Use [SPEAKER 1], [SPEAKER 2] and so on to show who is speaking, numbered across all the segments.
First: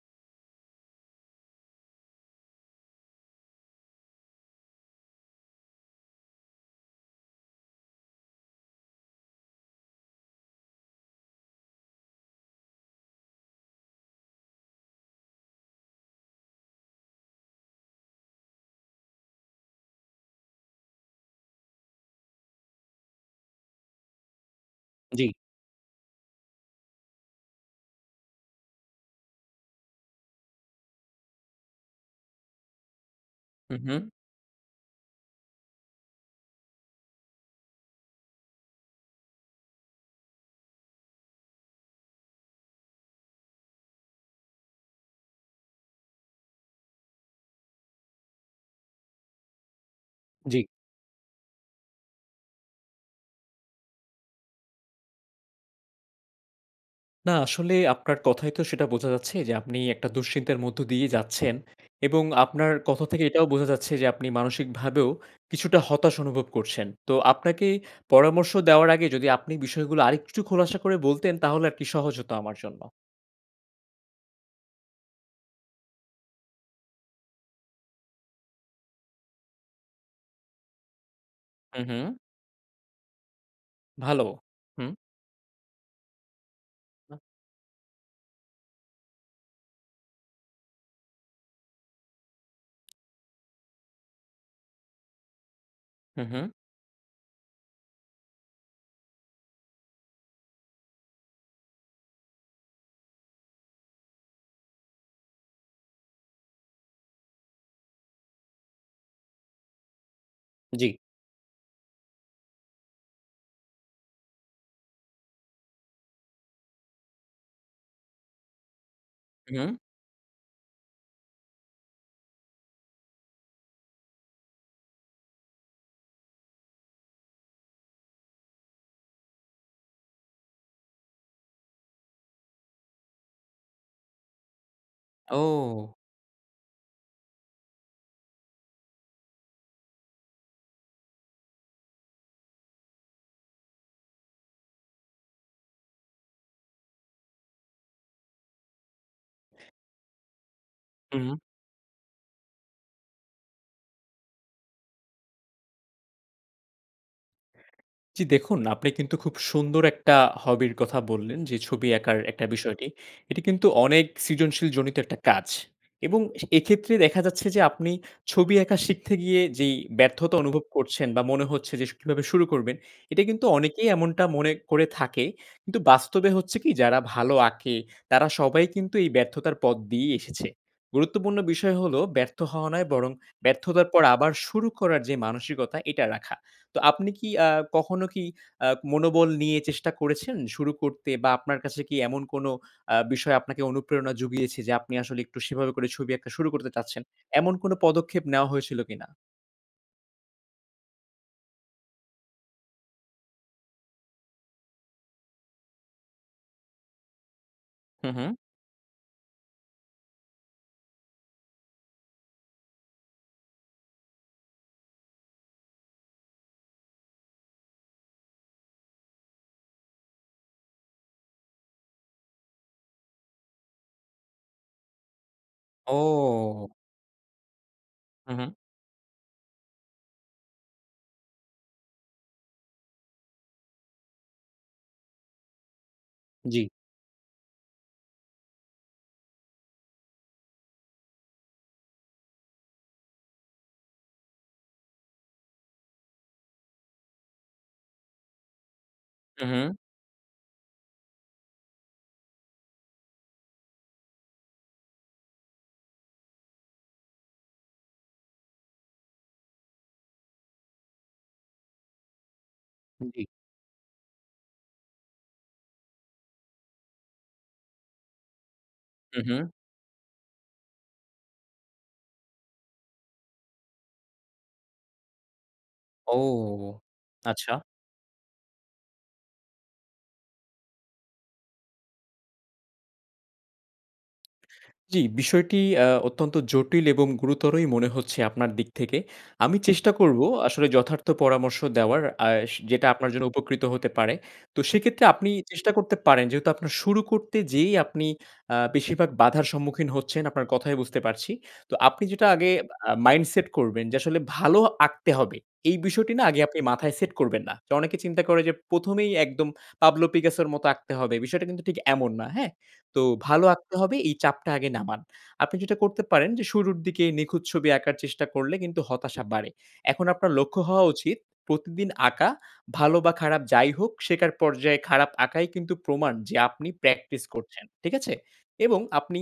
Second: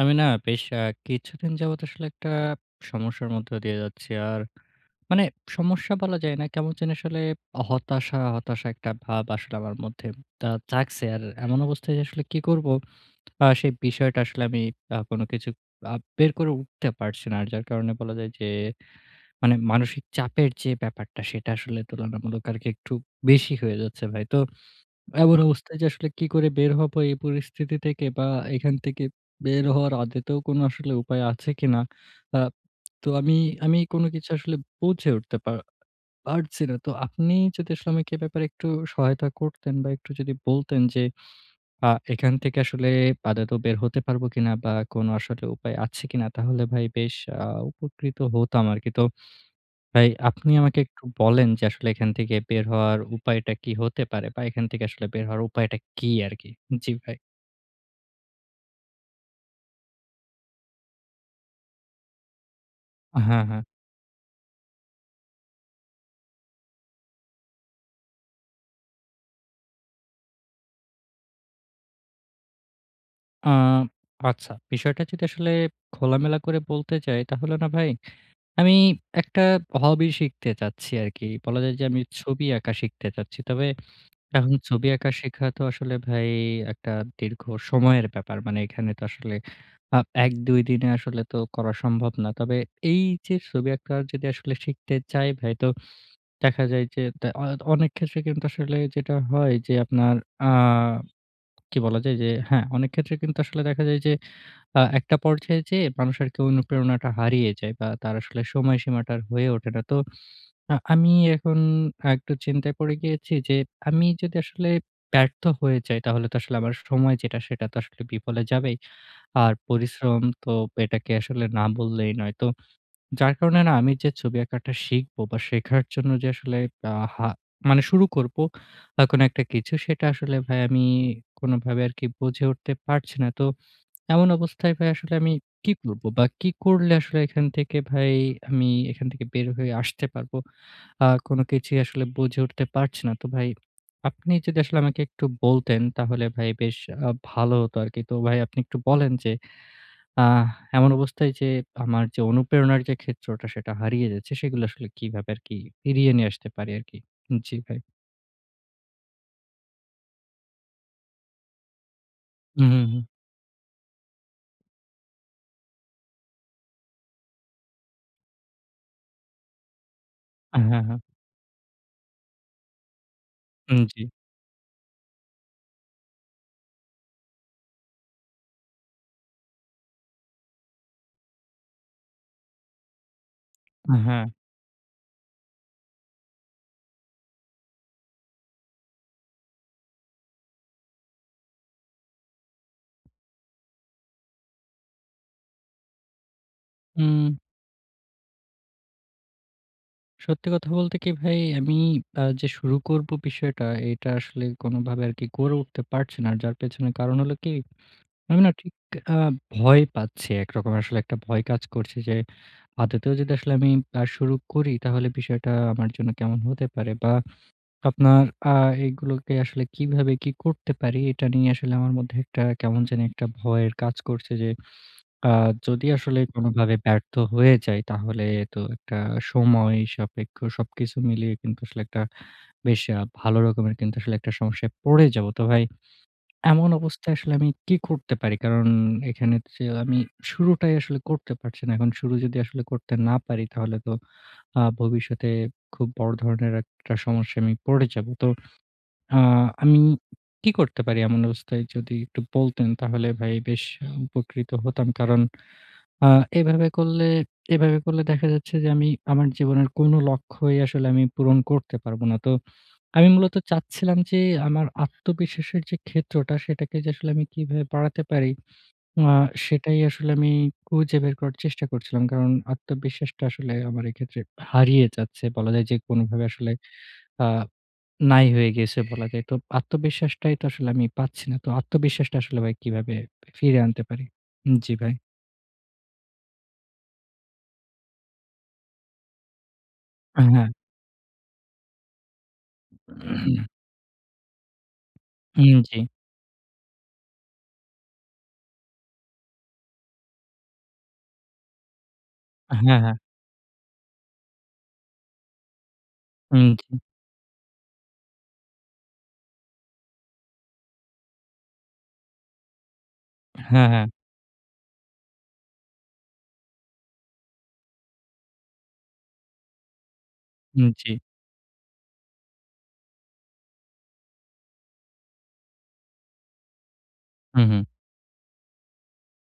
[SPEAKER 1] আমি না বেশ অ্যা কিছুদিন যাবত আসলে একটা সমস্যার মধ্যে দিয়ে যাচ্ছি। আর মানে সমস্যা বলা যায় না। কেমন যেন আসলে হতাশা, হতাশা একটা ভাব আসলে আমার মধ্যে দা জাগছে। আর এমন অবস্থায় আসলে কি করবো? অ্যা সেই বিষয়টা আসলে আমি অ্যা কোন কিছু আ বের করে উঠতে পারছি না। আর যার কারণে বলা যায় যে মানে মানসিক চাপের যে ব্যাপারটা সেটা আসলে তুলনামূলক আরকি একটু বেশি হয়ে যাচ্ছে ভাই। তো
[SPEAKER 2] জি।
[SPEAKER 1] এমন অবস্থায় যে আসলে কি করে বের হব এই পরিস্থিতি থেকে? বা এখান থেকে বের হওয়ার আদতেও কোন আসলে উপায় আছে কিনা? অ্যাপ তো আমি
[SPEAKER 2] হু,
[SPEAKER 1] আমি কোন
[SPEAKER 2] হু।
[SPEAKER 1] কিছু আসলে বুঝে উঠতে পা পারছি না। তো আপনি যদি আসলে আমাকে এ ব্যাপারে একটু সহায়তা করতেন বা একটু যদি বলতেন যে আ এখান থেকে আসলে আদতেও বের হতে পারব কিনা? বা কোন আসলে উপায় আছে কিনা? তাহলে ভাই বেশ আ উপকৃত হতাম আরকি। তো ভাই, আপনি
[SPEAKER 2] জি।
[SPEAKER 1] আমাকে একটু বলেন যে, আসলে এখান থেকে বের হওয়ার উপায়টা কি হতে পারে? বা এখান থেকে আসলে বের হওয়ার উপায়টা কি আরকি? জি ভাই।
[SPEAKER 2] না আসলেই আপনার কথায় তো সেটা বোঝা যাচ্ছে যে, আপনি একটা দুশ্চিন্তার মধ্য দিয়েই যাচ্ছেন। এবং আপনার কথা থেকে
[SPEAKER 1] হ্যাঁ,
[SPEAKER 2] এটাও
[SPEAKER 1] হ্যাঁ।
[SPEAKER 2] বোঝা যাচ্ছে যে আপনি মানসিক ভাবেও কিছুটা হতাশ অনুভব করছেন। তো আপনাকে পরামর্শ দেওয়ার আগে যদি আপনি বিষয়গুলো আরেকটু খোলাসা করে বলতেন তাহলে আর কি সহজ হতো আমার জন্য।
[SPEAKER 1] আ আচ্ছা, বিষয়টা যদি আসলে খোলামেলা করে বলতে চাই, তাহলে না ভাই, আমি একটা hobby শিখতে চাচ্ছি আরকি। বলা যায়
[SPEAKER 2] হুম,
[SPEAKER 1] যে আমি
[SPEAKER 2] হুম।
[SPEAKER 1] ছবি আঁকা শিখতে চাচ্ছি। তবে
[SPEAKER 2] ভালো,
[SPEAKER 1] এখন ছবি
[SPEAKER 2] হুম।
[SPEAKER 1] আঁকা শিখা তো আসলে ভাই একটা দীর্ঘ সময়ের ব্যাপার। মানে এখানে তো আসলে আপ ১ ২ দিনে আসলে তো করা সম্ভব না। তবে এই যে ছবি আঁকা যদি আসলে শিখতে চাই ভাই তো
[SPEAKER 2] হুম, হুম।
[SPEAKER 1] দেখা যায় যে তা অ অনেক ক্ষেত্রে কিন্তু আসলে যেটা হয় যে আপনার আ কি বলা যায় যে হ্যাঁ, অনেক ক্ষেত্রে কিন্তু আসলে দেখা যায় যে আ একটা পর্যায়ে যেয়ে মানুষ আরকি অনুপ্রেরণাটা হারিয়ে যায় বা তার আসলে সময়সীমাটা আর হয়ে ওঠে না। তো আ
[SPEAKER 2] জি।
[SPEAKER 1] আমি এখন একটু চিন্তায় পরে গিয়েছি যে আমি যদি আসলে ব্যর্থ হয়ে যাই তাহলে তো আসলে আমার স সময় যেটা সেটা তো আসলে বিফলে যাবেই। আর
[SPEAKER 2] হু, হুম।
[SPEAKER 1] পরিশ্রম তো এটাকে আসলে না বললেই নয়। তো যার কারণে না আমি যে ছবি আঁকাটা শিখব বা শেখার জন্য যে আসলে আ হা মানে শুরু করব আ কোন একটা কিছু সেটা আসলে ভাই আমি কোনভাবে আরকি বুঝে উঠতে পারছি না। তো এমন অবস্থায় ভাই আসলে আমি কী
[SPEAKER 2] ও।
[SPEAKER 1] করব? বা কি করলে আসলে এখান থেকে ভাই আমি এখান থেকে বের হয়ে আসতে পারব? আ কোন কিছুই আসলে বুঝে উঠতে পারছি না। তো ভাই আপনি যদি আসলে আমাকে একটু বলতেন তাহলে ভাই বেশ আ ভালো হতো আরকি। তো ভাই আপনি একটু বলেন যে আ এমন
[SPEAKER 2] হুম,
[SPEAKER 1] অবস্থায়
[SPEAKER 2] হুম।
[SPEAKER 1] যে আমার যে অনুপ্রেরণার যে ক্ষেত্রটা সেটা হারিয়ে যাচ্ছে সেগুলো আসলে কিভাবে আরকি ফিরিয়ে নিয়ে আসতে পারি আরকি? জি ভাই।
[SPEAKER 2] জি, দেখুন আপনি কিন্তু খুব সুন্দর একটা hobby 'র কথা বললেন যে ছবি আঁকার একটা
[SPEAKER 1] হুম, হুম,
[SPEAKER 2] বিষয়টি।
[SPEAKER 1] হুম।
[SPEAKER 2] এটি কিন্তু অনেক সৃজনশীল জনিত একটা কাজ এবং এক্ষেত্রে দেখা যাচ্ছে যে আপনি ছবি আঁকা শিখতে গিয়ে যেই ব্যর্থতা অনুভব
[SPEAKER 1] অ্যাহ, হ্যাঁ, হ্যাঁ।
[SPEAKER 2] করছেন বা মনে হচ্ছে যে শু কিভাবে শুরু করবেন এটা কিন্তু
[SPEAKER 1] হুম,
[SPEAKER 2] অনেকেই
[SPEAKER 1] জি।
[SPEAKER 2] এমনটা মনে করে থাকে কিন্তু বাস্তবে হচ্ছে কি যারা ভালো আঁকে, তারা সবাই কিন্তু এই ব্যর্থতার পথ দিয়েই এসেছে। গুরুত্বপূর্ণ বিষয় হলো ব্যর্থ হওয়া নয় বরং ব্যর্থতার
[SPEAKER 1] অ্যা
[SPEAKER 2] পর
[SPEAKER 1] হ্যাঁ।
[SPEAKER 2] আবার শুরু করার যে মানসিকতা এটা রাখা। তো আপনি কি অ্যা কখনো কি আ মনোবল নিয়ে চেষ্টা করেছেন শুরু করতে বা আপনার কাছে কি এমন কোন অ্যা বিষয় আপনাকে অনুপ্রেরণা জুগিয়েছে যে আপনি আসলে একটু সেভাবে করে ছবি আঁকা শুরু করতে চাচ্ছেন?
[SPEAKER 1] উম।
[SPEAKER 2] এমন কোন পদক্ষেপ নেওয়া হয়েছিল কিনা?
[SPEAKER 1] সত্যি কথা বলতে কি ভাই, আমি আ যে শুরু করবো বিষয়টা, এটা আসলে কোনোভাবে আরকি করে উঠতে পারছি না। যার পেছনের কারণ হলো কি?
[SPEAKER 2] হুম, হুম।
[SPEAKER 1] আমি না ঠিক আ ভয় পাচ্ছি একরকম, আসলে একটা ভয় কাজ করছে যে, আদৌতেও যদি আসলে আমি আ শুরু করি তাহলে বিষয়টা আমার জন্য কেমন হতে পারে? বা আপনার আ এগুলোকে আসলে কীভাবে কি করতে পারি? এটা নিয়ে আসলে আমার মধ্যে একটা কেমন জানি একটা ভয়ের কাজ করছে, যে আ যদি আসলে
[SPEAKER 2] ও!
[SPEAKER 1] কোনোভাবে ব্যর্থ হয়ে যাই? তাহলে
[SPEAKER 2] হু, হু।
[SPEAKER 1] তো একটা সময় সাপেক্ষ সবকিছু মিলিয়ে কিন্তু আসলে একটা বেশ আ ভালো রকমের কিন্তু একটা সমস্যায় পড়ে যাবো। তো ভাই,
[SPEAKER 2] জ্বি।
[SPEAKER 1] এমন অবস্থায় আসলে আমি কী করতে পারি? কারণ এখানে হচ্ছে আমি শুরুটাই আসলে করতে পারছি না, এখন শুরু যদি আসলে করতে না পারি তাহলে তো আ ভবিষ্যতে খুব বড় ধরনের একটা সমস্যায় আমি পড়ে যাবো। তো আ
[SPEAKER 2] হুম, হুম।
[SPEAKER 1] আমি কি করতে পারি এমন অবস্থায়? যদি একটু বলতেন তাহলে ভাই বেশ উপকৃত হতাম। কারণ আ এভাবে করলে এভাবে করলে দেখা যাচ্ছে যে, আমি আমার জীবনের কোনো লক্ষ্যই আসলে আমি পূরণ করতে পারবো না। তো আমি
[SPEAKER 2] জ্বি।
[SPEAKER 1] মূলত চাচ্ছিলাম যে আমার আত্মবিশ্বাসের যে ক্ষেত্রটা সেটাকে যে আসলে আমি কিভাবে বাড়াতে পারি আ
[SPEAKER 2] হু, হু।
[SPEAKER 1] সেটাই আসলে আমি খুঁজে বের করার চেষ্টা করছিলাম। কারণ আত্মবিশ্বাসটা আসলে আমার এক্ষেত্রে হারিয়ে যাচ্ছে। বলা যায় যে
[SPEAKER 2] ও!
[SPEAKER 1] কোনোভাবে আসলে আ
[SPEAKER 2] আচ্ছা।
[SPEAKER 1] নাই হয়ে গেছে বলা যায়। তো আত্মবিশ্বাসটাই তো আসলে আমি পাচ্ছি না। তো আত্মবিশ্বাসটা আসলে ভাই কিভাবে ফিরিয়ে আনতে পারি? জ্বি ভাই।
[SPEAKER 2] জ্বি, বিষয়টি অ্যা অত্যন্ত জটিল এবং গুরুতরই মনে হচ্ছে আপনার দিক থেকে। আমি চেষ্টা করবো
[SPEAKER 1] হ্যাঁ।
[SPEAKER 2] আসলে যথার্থ পরামর্শ দেওয়ার আর সে যেটা আপনার জন্য উপকৃত হতে পারে। তো সেক্ষেত্রে আপনি
[SPEAKER 1] হুম,
[SPEAKER 2] চেষ্টা
[SPEAKER 1] জ্বি।
[SPEAKER 2] করতে পারেন যেহেতু আপনার শুরু করতে যেয়েই আপনি আ বেশিরভাগ বাধার সম্মুখীন হচ্ছেন আপনার কথায় বুঝতে পারছি। তো আপনি যেটা আগে
[SPEAKER 1] হ্যা,
[SPEAKER 2] আ
[SPEAKER 1] হ্যা।
[SPEAKER 2] মাইন্ড সেট করবেন যে আসলে ভালো আঁকতে হবে, এই বিষয়টি না আগে
[SPEAKER 1] হুম,
[SPEAKER 2] আপনি
[SPEAKER 1] জি।
[SPEAKER 2] মাথায় সেট করবেন না। অনেকে চিন্তা করে যে ১ম এই একদম পাবলো পিকাসের মত আঁকতে হবে, বিষয়টা কিন্তু ঠিক এমন না, হ্যাঁ? তো ভালো
[SPEAKER 1] হ্যা,
[SPEAKER 2] আঁকতে
[SPEAKER 1] হ্যা।
[SPEAKER 2] হবে এই চাপটা আগে নামান। আপনি যেটা করতে পারেন যে শুরুর দিকে নিখুঁত ছবি আঁকার চেষ্টা করলে কিন্তু হতাশা বাড়ে। এখন আপনার লক্ষ্য
[SPEAKER 1] হুম,
[SPEAKER 2] হওয়া
[SPEAKER 1] জ্বি।
[SPEAKER 2] উচিত প্রতিদিন আঁকা, ভালো বা খারাপ যাই হোক শেখার পর্যায়ে খারাপ আঁকাই কিন্তু প্রমাণ যে আপনি প্র্যাকটিস
[SPEAKER 1] হু, হু।
[SPEAKER 2] করছেন, ঠিক আছে? এবং আপনি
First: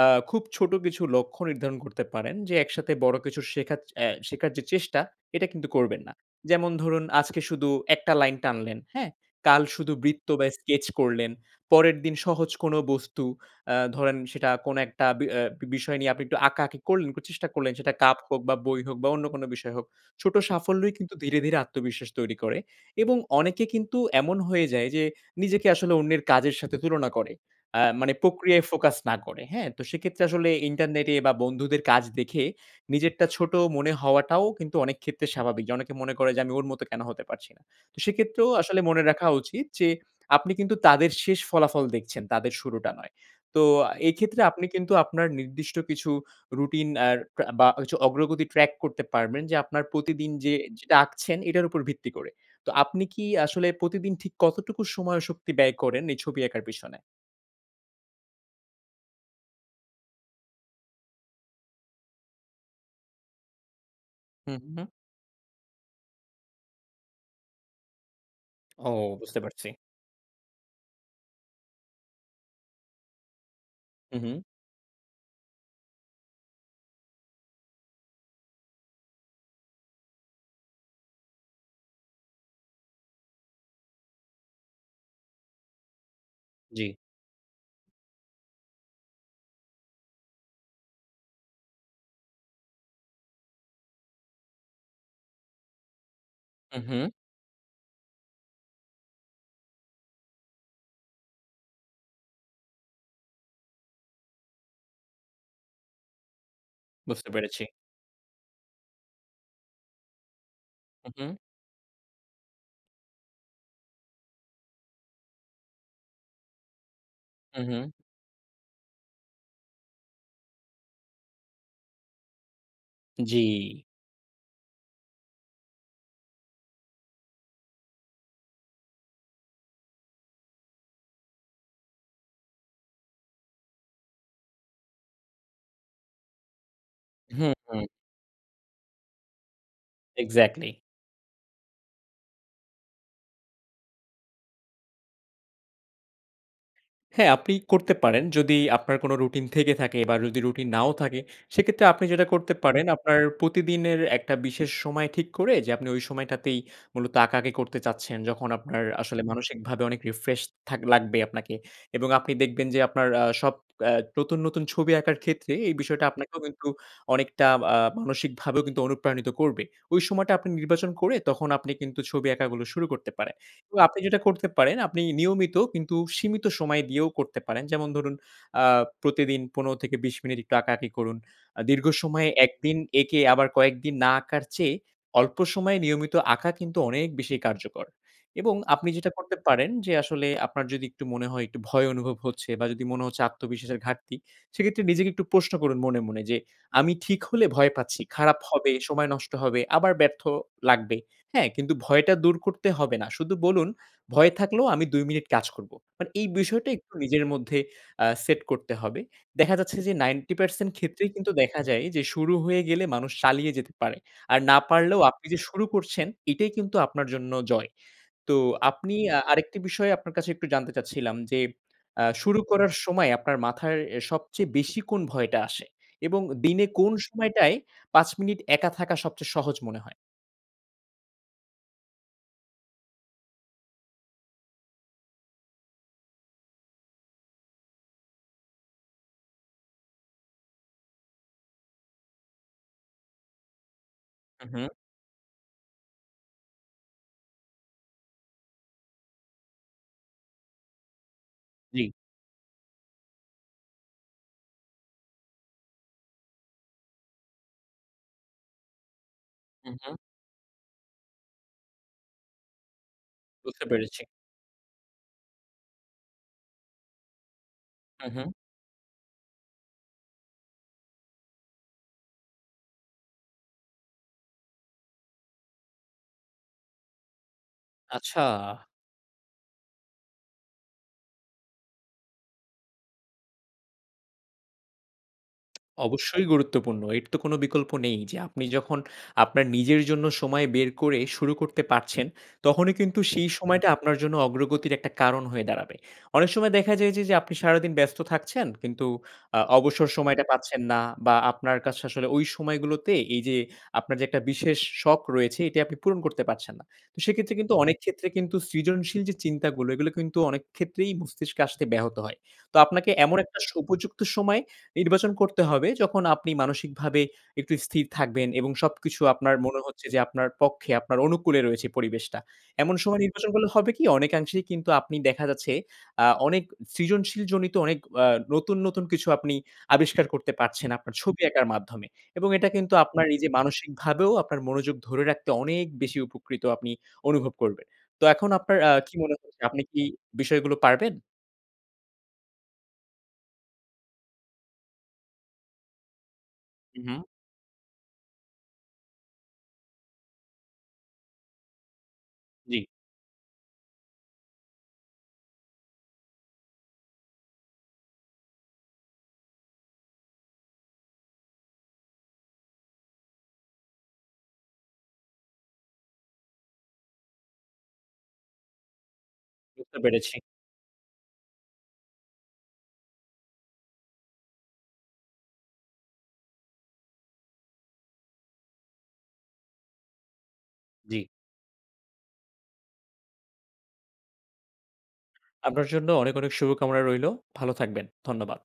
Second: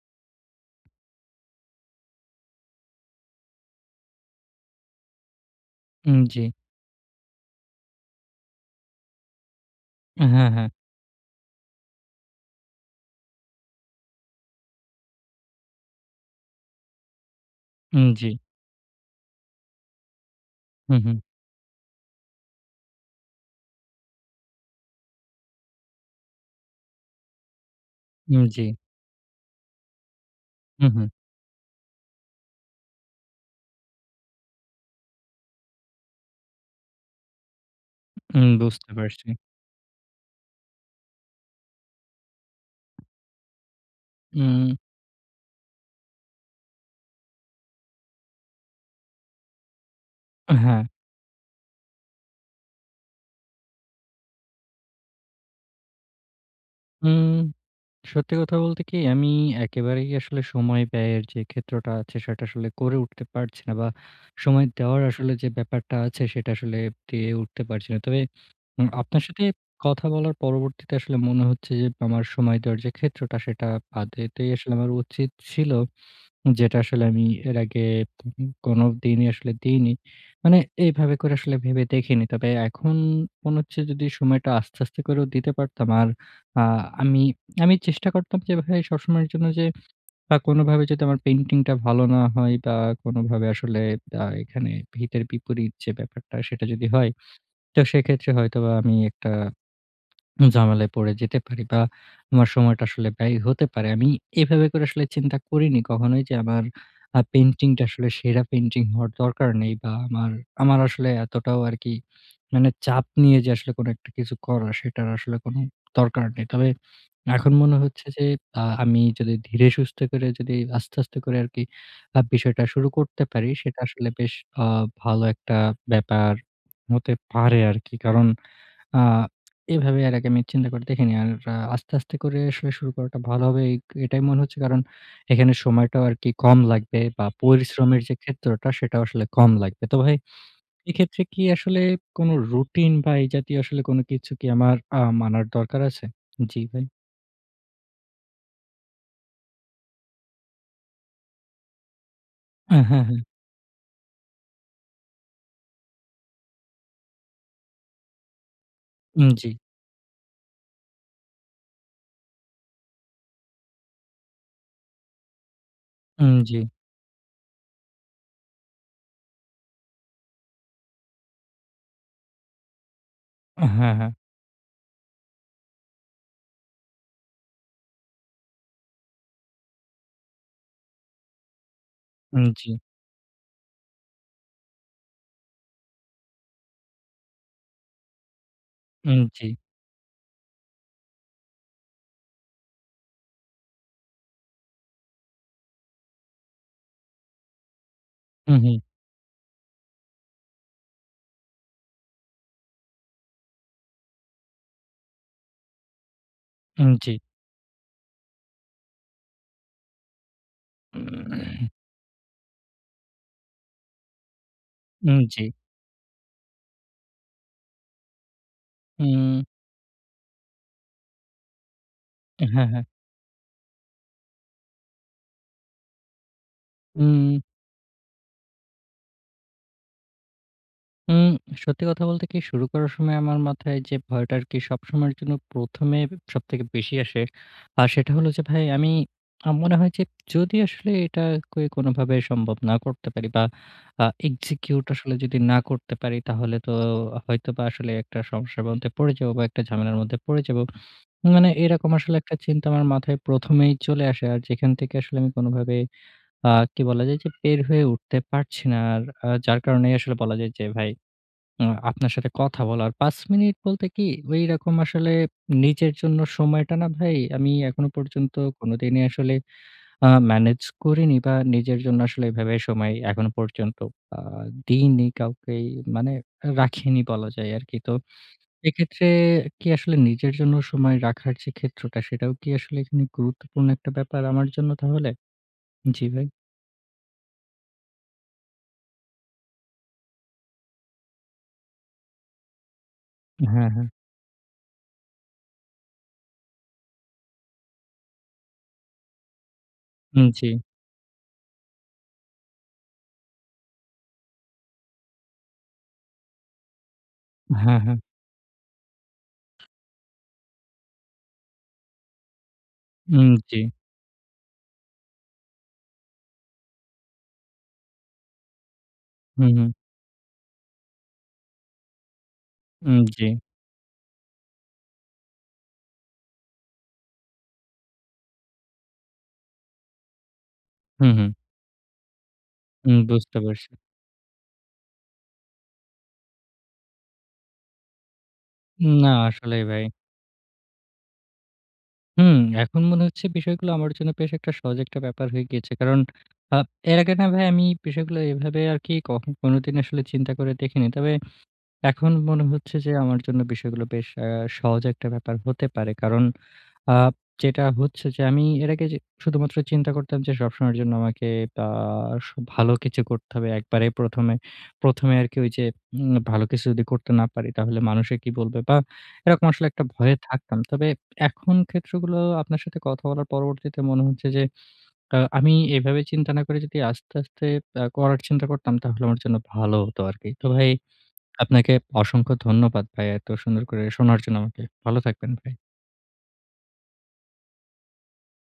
[SPEAKER 2] আ খুব ছোট কিছু লক্ষ্য নির্ধারণ করতে পারেন যে একসাথে বড় কিছু শেখারচে অ্যা শেখার যে চেষ্টা? এটা কিন্তু করবেন না।
[SPEAKER 1] উম, জ্বি।
[SPEAKER 2] যেমন ধরুন আজকে শুধু ১ টা লাইন টানলেন, হ্যাঁ? কাল শুধু
[SPEAKER 1] হ্যা,
[SPEAKER 2] বৃত্ত বা
[SPEAKER 1] হ্যা।
[SPEAKER 2] স্কেচ করলেন, পরের দিন সহজ কোনো বস্তু অ্যা ধরেন সেটা কোনো একটা বি অ্যা বিষয় নিয়ে আপনি একটু আঁকাআঁকি করলেন, চেষ্টা করলেন সেটা
[SPEAKER 1] উম,
[SPEAKER 2] কাপ
[SPEAKER 1] জ্বি।
[SPEAKER 2] হোক বা বই হোক বা অন্য কোনো বিষয় হোক। ছোট সাফল্যই
[SPEAKER 1] হু,
[SPEAKER 2] কিন্তু
[SPEAKER 1] হু।
[SPEAKER 2] ধীরে, ধীরে আত্মবিশ্বাস তৈরি করে এবং অনেকে কিন্তু এমন হয়ে যায় যে, নিজেকে আসলে অন্যের কাজের সাথে তুলনা করে। অ্যা মানে
[SPEAKER 1] উম,
[SPEAKER 2] প্রক্রিয়ায়
[SPEAKER 1] জ্বি।
[SPEAKER 2] ফোকাস না করে, হ্যাঁ? তো সেক্ষেত্রে আসলে
[SPEAKER 1] হু, হু।
[SPEAKER 2] ইন্টারনেটে বা বন্ধুদের কাজ দেখে নিজেরটা ছোট মনে হওয়াটাও কিন্তু অনেক ক্ষেত্রে স্বাভাবিক। যে অনেকে মনে করে যে আমি ওর মতো কেনো হতে পারছি না? তো
[SPEAKER 1] উম,
[SPEAKER 2] সেক্ষেত্রেও আসলে
[SPEAKER 1] বুঝতে
[SPEAKER 2] মনে
[SPEAKER 1] পারছি।
[SPEAKER 2] রাখা উচিত যে আপনি কিন্তু তাদের শেষ ফলাফল দেখছেন, তাদের শুরুটা নয়। তো এক্ষেত্রে আপনি
[SPEAKER 1] হুম।
[SPEAKER 2] কিন্তু আপনার নির্দিষ্ট কিছু রুটিন আর প্রা বা হচ্ছে অগ্রগতি ট্রাক করতে পারবেন যে আপনার প্রতিদিন যে
[SPEAKER 1] হ্যা।
[SPEAKER 2] যেটা আঁকছেন এটার উপর ভিত্তি করে। তো আপনি কি আসলে প্রতিদিন ঠিক কতটুকু সময়, শক্তি ব্যয় করেন এই ছবি আঁকার পেছনে?
[SPEAKER 1] উম সত্যি কথা বলতে কি? আমি একেবারেই আসলে সময় ব্যয়ের যে ক্ষেত্রটা আছে সেটা আসলে করে উঠতে পারছি না বা
[SPEAKER 2] হুম,
[SPEAKER 1] সময়
[SPEAKER 2] হুম।
[SPEAKER 1] দেওয়ার আসলে যে ব্যাপারটা আছে সেটা আসলে পেরে উঠতে পারছি না। তবে উম
[SPEAKER 2] ও
[SPEAKER 1] আপনার
[SPEAKER 2] বুঝতে
[SPEAKER 1] সাথে
[SPEAKER 2] পারছি।
[SPEAKER 1] কথা বলার পরবর্তীতে আসলে মনে হচ্ছে যে আমার সময় দেওয়ার যে ক্ষেত্রটা সেটা
[SPEAKER 2] হু, হু।
[SPEAKER 1] আদৌতেই আসলে আমার উচিত ছিল। যেটা আসলে আমি এর আগে কোনোদিনই আসলে দিইনি, মানে এভাবে করে আসলে ভেবে দেখিনি। তবে এখন মনে হচ্ছে যদি সময়টা আস্তে, আস্তে করেও দিতে পারতাম আর আ
[SPEAKER 2] জ্বি।
[SPEAKER 1] আমি আমি চেষ্টা করতাম যেভাবে সবসময়ের জন্য যে বা কোনোভাবে যদি আমার পেইন্টিংটা ভালো না হয় বা কোনোভাবে আসলে আ এখানে হিতের বিপরীত যে ব্যাপারটা সেটা
[SPEAKER 2] হু,
[SPEAKER 1] যদি
[SPEAKER 2] হু।
[SPEAKER 1] হয়, তো সেক্ষেত্রে হয়তোবা আমি একটা ঝামেলায় পড়ে যেতে পারি বা আমার সময়টা আসলে ব্যয় হতে পারে। আমি এভাবে করে আসলে চিন্তা করিনি কখনোই যে আবার আ
[SPEAKER 2] বুঝতে পেরেছি।
[SPEAKER 1] পেইন্টিংটা আসলে সেরা পেইন্টিং হওয়ার দরকার নেই বা আমার আমার আসলে
[SPEAKER 2] হু, হু।
[SPEAKER 1] এতটাও আরকি মানে চাপ নিয়ে যে আসলে কোনো একটা কিছু করার সেটার আসলে কোনো দরকার নেই। তবে এখন
[SPEAKER 2] হু,
[SPEAKER 1] মনে
[SPEAKER 2] হু।
[SPEAKER 1] হচ্ছে যে আ আমি যদি ধীরে-সুস্থে করে যদি আস্তে, আস্তে করে আরকি আ বিষয়টা শুরু করতে পারি, সেটা
[SPEAKER 2] জ্বি।
[SPEAKER 1] আসলে বেশ আ ভালো একটা ব্যাপার হতে পারে আরকি। কারণ আ এভাবে এর আগে আমি চিন্তা করে দেখিনি। আর আ আস্তে, আস্তে করে আসলে শুরু করাটা ভালো হবে, এইক এটাই মনে হচ্ছে। কারণ এখানে সময়টাও আরকি কম লাগবে বা
[SPEAKER 2] হুম, হুম।
[SPEAKER 1] পরিশ্রমের যে ক্ষেত্রটা সেটাও আসলে কম লাগবে। তো ভাই,
[SPEAKER 2] এক্সাক্টলি।
[SPEAKER 1] এক্ষেত্রে কি আসলে কোনো রুটিন বা এই জাতীয় আসলে কোনো কিছু কি আমার আ মানার দরকার আছে? জি ভাই।
[SPEAKER 2] হ্যা, আপনি করতে পারেন, যদি আপনার কোনো রুটিন থেকে থাকে বা যদি রুটিন নাও থাকে, সেক্ষেত্রে আপনি যেটা করতে
[SPEAKER 1] উ
[SPEAKER 2] পারেন
[SPEAKER 1] হু,
[SPEAKER 2] আপনার
[SPEAKER 1] হু।
[SPEAKER 2] প্রতিদিনের একটা বিশেষ সময় ঠিক করে যে আপনি ওই সময়টাতেই মূলত আঁকাআঁকি করতে চাচ্ছেন, যখন আপনার আসলে
[SPEAKER 1] উম, জ্বি।
[SPEAKER 2] মানসিকভাবে অনেক রিফ্রেশ থাক লাগবে আপনাকে। এবং আপনি দেখবেন যে আপনার আ সব এ্যা নতুন, নতুন ছবি আঁকার ক্ষেত্রে এই বিষয়টা
[SPEAKER 1] উম,
[SPEAKER 2] আপনাকেও
[SPEAKER 1] জ্বি।
[SPEAKER 2] কিন্তু অনেকটা আ মানসিকভাবেও কিন্তু অনুপ্রাণিত করবে। ওই সময়টা আপনি নির্বাচন করে তখন আপনি কিন্তু ছবি আঁকাগুলো শুরু করতে পারেন।
[SPEAKER 1] হ্যা,
[SPEAKER 2] এবং আপনি
[SPEAKER 1] হ্যা।
[SPEAKER 2] যেটা করতে পারেন আপনি নিয়মিত কিন্তু সীমিত সময় দিয়েও করতে পারেন। যেমন ধরুন আ প্রতিদিন ১৫-২০ মিনিট একটু আঁকাআঁকি করুন। আ দীর্ঘ সময়
[SPEAKER 1] উম,
[SPEAKER 2] ১
[SPEAKER 1] জ্বি।
[SPEAKER 2] দিন এঁকে আবার কয়েকদিন না আঁকার চেয়ে অল্প সময়ে নিয়মিত আঁকা কিন্তু অনেক বেশি কার্যকর এবং আপনি যেটা
[SPEAKER 1] উম,
[SPEAKER 2] করতে
[SPEAKER 1] জ্বি।
[SPEAKER 2] পারেন, যে আসলে আপনার যদি একটু মনে হয় একটু ভয় অনুভব হচ্ছে বা যদি মনে হচ্ছে আত্মবিশ্বাসের ঘাটতি, সেক্ষেত্রে নিজেকে একটু প্রশ্ন করুন মনে, মনে যে, "আমি ঠিক হলে ভয় পাচ্ছি। খারাপ
[SPEAKER 1] হু,
[SPEAKER 2] হবে,
[SPEAKER 1] হু।
[SPEAKER 2] সময় নষ্ট হবে, আবার ব্যর্থ লাগবে।" হ্যাঁ? কিন্তু ভয়টা দূর করতে হবে না। শুধু বলুন, "ভয় থাকলেও আমি ২ মিনিট কাজ করবো।" মানে এই বিষয়টা
[SPEAKER 1] উম,
[SPEAKER 2] একটু
[SPEAKER 1] জ্বি।
[SPEAKER 2] নিজের মধ্যে আ সেট করতে হবে। দেখা যাচ্ছে যে 90% ক্ষেত্রেই কিন্তু দেখা যায় যে, শুরু হয়ে গেলে মানুষ চালিয়ে যেতে পারে, আর না পারলেও
[SPEAKER 1] উম,
[SPEAKER 2] আপনি যে
[SPEAKER 1] জ্বি।
[SPEAKER 2] শুরু করছেন এটাই কিন্তু আপনার জন্য জয়। তো আপনি আ
[SPEAKER 1] হুম।
[SPEAKER 2] আরেকটি বিষয় আপনার কাছে একটু জানতে চাচ্ছিলাম যে আ শুরু
[SPEAKER 1] হ্যা,
[SPEAKER 2] করার
[SPEAKER 1] হ্যা।
[SPEAKER 2] সময় আপনার মাথার এ সবচেয়ে বেশি কোন ভয়টা আসে এবং দিনে কোন
[SPEAKER 1] উম।
[SPEAKER 2] সময়টায় ৫ মিনিট একা থাকা সবচেয়ে সহজ মনে হয়?
[SPEAKER 1] উম সত্যি কথা বলতে কি শুরু করার সময় আমার মাথায় যে ভয়টা আরকি সবসময়ের জন্য প্রথমে সবথেকে বেশি আসে। আ সেটা হল যে ভাই আমি, আমার মনে হয় যে, যদি আসলে এটা কে কোনভাবে সম্ভব না করতে পারি বা আ
[SPEAKER 2] হু, হু।
[SPEAKER 1] execute আসলে যদি না করতে পারি, তাহলে তো হয়তোবা আসলে একটা সমস্যার মধ্যে পড়ে যাব বা একটা ঝামেলার মধ্যে পড়ে যাব। মানে
[SPEAKER 2] জি।
[SPEAKER 1] এরকম আসলে একটা চিন্তা আমার মাথায় প্রথমেই চলে আসে, আর যেখান থেকে আসলে আমি কোনভাবে আ কি বলা যায় যে বের হয়ে উঠতে পারছি না। আর আ যার
[SPEAKER 2] হু,
[SPEAKER 1] কারণেই
[SPEAKER 2] হু।
[SPEAKER 1] আসলে বলা যায় যে ভাই আ আপনার সাথে কথা বলার। ৫ মিনিট
[SPEAKER 2] বুঝতে
[SPEAKER 1] বলতে
[SPEAKER 2] পেরেছি।
[SPEAKER 1] কি ওই রকম আসলে নিজের জন্য সময়টা না ভাই আমি এখনো
[SPEAKER 2] হু, হু।
[SPEAKER 1] পর্যন্ত কোনদিনই আসলে আ ম্যানেজ করিনি বা নিজের জন্য আসলে এভাবে সময় এখনো পর্যন্ত আ দিইনি কাউকেই, মানে রাখিনি বলা যায় আরকি। তো
[SPEAKER 2] আচ্ছা।
[SPEAKER 1] এক্ষেত্রে কি আসলে নিজের জন্য সময় রাখার যে ক্ষেত্রটা সেটাও কি আসলে এখানে গুরুত্বপূর্ণ একটা ব্যাপার আমার জন্য তাহলে? জি
[SPEAKER 2] অবশ্যই
[SPEAKER 1] ভাই।
[SPEAKER 2] গুরুত্বপূর্ণ। এর তো কোন বিকল্প নেই যে আপনি যখন, আপনার নিজের জন্য সময় বের করে শুরু করতে পারছেন তখনই কিন্তু সেই সময়টা
[SPEAKER 1] হ্যাঁ, হ্যাঁ।
[SPEAKER 2] আপনার জন্য অগ্রগতির একটা কারণ হয়ে দাঁড়াবে। অনেক সময় দেখা যায় যে, যে আপনি সারাদিন ব্যস্ত থাকছেন কিন্তু আ অবসর সময়টা
[SPEAKER 1] হুম, জি।
[SPEAKER 2] পাচ্ছেন না বা আপনার কাছে আসলে ওই সময়গুলোতে এই যে আপনার যে একটা বিশেষ শখ রয়েছে এটি আপনি পূরণ করতে পারছেন না। তো সেক্ষেত্রে কিন্তু অনেক
[SPEAKER 1] হ্যাঁ, হ্যাঁ।
[SPEAKER 2] ক্ষেত্রে কিন্তু সৃজনশীল যে চিন্তাগুলো এগুলো কিন্তু অনেক ক্ষেত্রেই মস্তিষ্কে আসতে ব্যাহত হয়। তো আপনাকে এমন
[SPEAKER 1] উম,
[SPEAKER 2] একটা
[SPEAKER 1] জি।
[SPEAKER 2] উপযুক্ত সময় নির্বাচন করতে হবে, যখন আপনি মানসিকভাবে একটু স্থির থাকবেন এবং সবকিছু আপনার
[SPEAKER 1] হু,
[SPEAKER 2] মনে
[SPEAKER 1] হু।
[SPEAKER 2] হচ্ছে যে আপনার পক্ষে আপনার অনুকূলে রয়েছে পরিবেশটা। এমন
[SPEAKER 1] উম,
[SPEAKER 2] সময়
[SPEAKER 1] জি।
[SPEAKER 2] নির্বাচন করলে হবে কি? অনেকাংশেই কিন্তু আপনি দেখা যাচ্ছে আ অনেক সৃজনশীল জনিত অনেক আ নতুন, নতুন কিছু আপনি আবিষ্কার করতে পারছেন আপনার
[SPEAKER 1] হুম,
[SPEAKER 2] ছবি
[SPEAKER 1] হুম।
[SPEAKER 2] আঁকার মাধ্যমে। এবং এটা কিন্তু
[SPEAKER 1] উম
[SPEAKER 2] আপনার নিজে
[SPEAKER 1] বুঝতে পারছি।
[SPEAKER 2] মানসিকভাবেও আপনার মনোযোগ ধরে রাখতে অনেক বেশি উপকৃত আপনি অনুভব করবেন। তো এখন আপনার আ
[SPEAKER 1] ন
[SPEAKER 2] কি
[SPEAKER 1] না
[SPEAKER 2] মনে হচ্ছে আপনি
[SPEAKER 1] আসলেই
[SPEAKER 2] কি
[SPEAKER 1] ভাই।
[SPEAKER 2] বিষয়গুলো পারবেন?
[SPEAKER 1] হুম, এখন মনে হচ্ছে বিষয়গুলো আমার জন্য বেশ একটা সহজ একটা ব্যাপার হয়ে গিয়েছে। কারণ আপ
[SPEAKER 2] হুম,
[SPEAKER 1] এর
[SPEAKER 2] হুম।
[SPEAKER 1] আগে না ভাই আমি বিষয়গুলো এভাবে আর কি কখন কোনদিনও আসলে চিন্তা করে দেখিনি। তবে এখন মনে
[SPEAKER 2] জি।
[SPEAKER 1] হচ্ছে যে আমার জন্য বিষয়গুলো বেশ অ্যা সহজ একটা ব্যাপার হতে পারে। কারণ আপ যেটা হচ্ছে যে আমি এর আগে যে শুধুমাত্র চিন্তা করতাম যে সবসময়ের জন্য আমাকে তা আ ভালো কিছু করতে হবে একবারেই ১ম এ। ১ম এ আরকি ওই যে উম ভালো কিছু যদি করতে না পারি, তাহলে মানুষে কি বলবে? বা এরকম আসলে
[SPEAKER 2] বুঝতে
[SPEAKER 1] একটা
[SPEAKER 2] পেরেছি।
[SPEAKER 1] ভয়ে থাকতাম। তবে এখন ক্ষেত্রগুলো আপনার সাথে কথা বলার পরবর্তীতে মনে হচ্ছে যে আ আমি এভাবে চিন্তা না করে যদি আস্তে, আস্তে আ করার চিন্তা করতাম তাহলে আমার জন্য ভালো হতো আরকি। তো ভাই,
[SPEAKER 2] জি।
[SPEAKER 1] আপনাকে অসংখ্য ধন্যবাদ ভাই এত সুন্দর করে শোনার জন্য আমাকে। ভালো থাকবেন ভাই।
[SPEAKER 2] আপনার জন্য অনেক, অনেক শুভকামনা রইলো। ভালো থাকবেন। ধন্যবাদ।